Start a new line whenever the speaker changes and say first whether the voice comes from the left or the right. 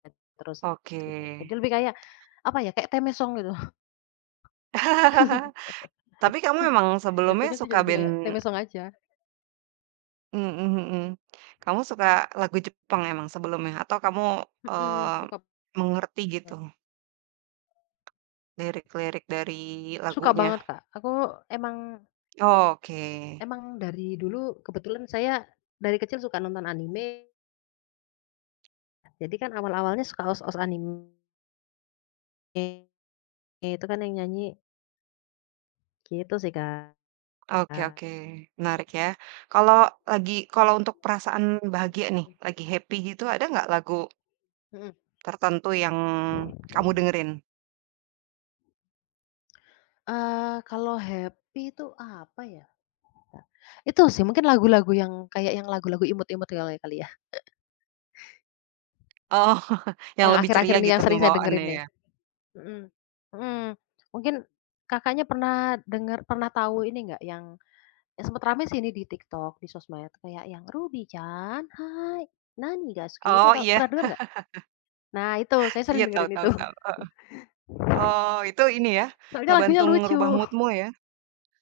left: Terus
right: Oke.
left: gitu, jadi lebih kayak apa ya, kayak theme song gitu.
right: Tapi kamu emang sebelumnya
left: Jatuhnya sih jadi
right: suka
left: kayak
right: band
left: theme song aja.
right: Mhm mhm kamu suka lagu Jepang emang sebelumnya? Atau kamu,
left: Mhm,
right: eee,
left: suka
right: mengerti
left: [unintelligible]
right: gitu lirik-lirik dari
left: Suka
right: lagunya?
left: banget Kak, aku emang
right: Oh, oke.
left: Emang dari dulu, kebetulan saya dari kecil suka nonton anime. Jadi kan awal-awalnya suka OST-OST anime E ya, itu kan yang nyanyi gitu sih kak.
right: Oke oke menarik ya. Kalau
left: [unintelligible]
right: lagi kalau untuk perasaan bahagia nih, lagi happy gitu, ada ga lagu
left: Mhm.
right: tertentu yang kamu dengerin?
left: Eee, kalau happy itu apa ya, itu sih mungkin lagu-lagu yang, kayak yang lagu-lagu imut-imut kali kali ya.
right: Oh, yang
left: Yang
right: lebih
left: akhir-akhir
right: ceria
left: ini
right: gitu
left: yang sering saya
right: pembawaannya
left: dengerin nih.
right: ya.
left: Mhm. Mhm mungkin Kakaknya pernah dengar pernah tahu ini enggak yang sempet rame sih ini di TikTok, di sosmed kayak yang, "Ruby-chan, hai! Nani daisuki" itu
right: Oh
left: tau
right: iya.
left: pernah denger enggak? Nah itu saya
right: Iya
left: sering
right: tahu
left: dengerin itu.
right: tahu tahu, heeh. Oh itu ini ya,
left: Soalnya lagunya
right: ngebantu
left: lucu.
right: ngerubah mood-mu ya.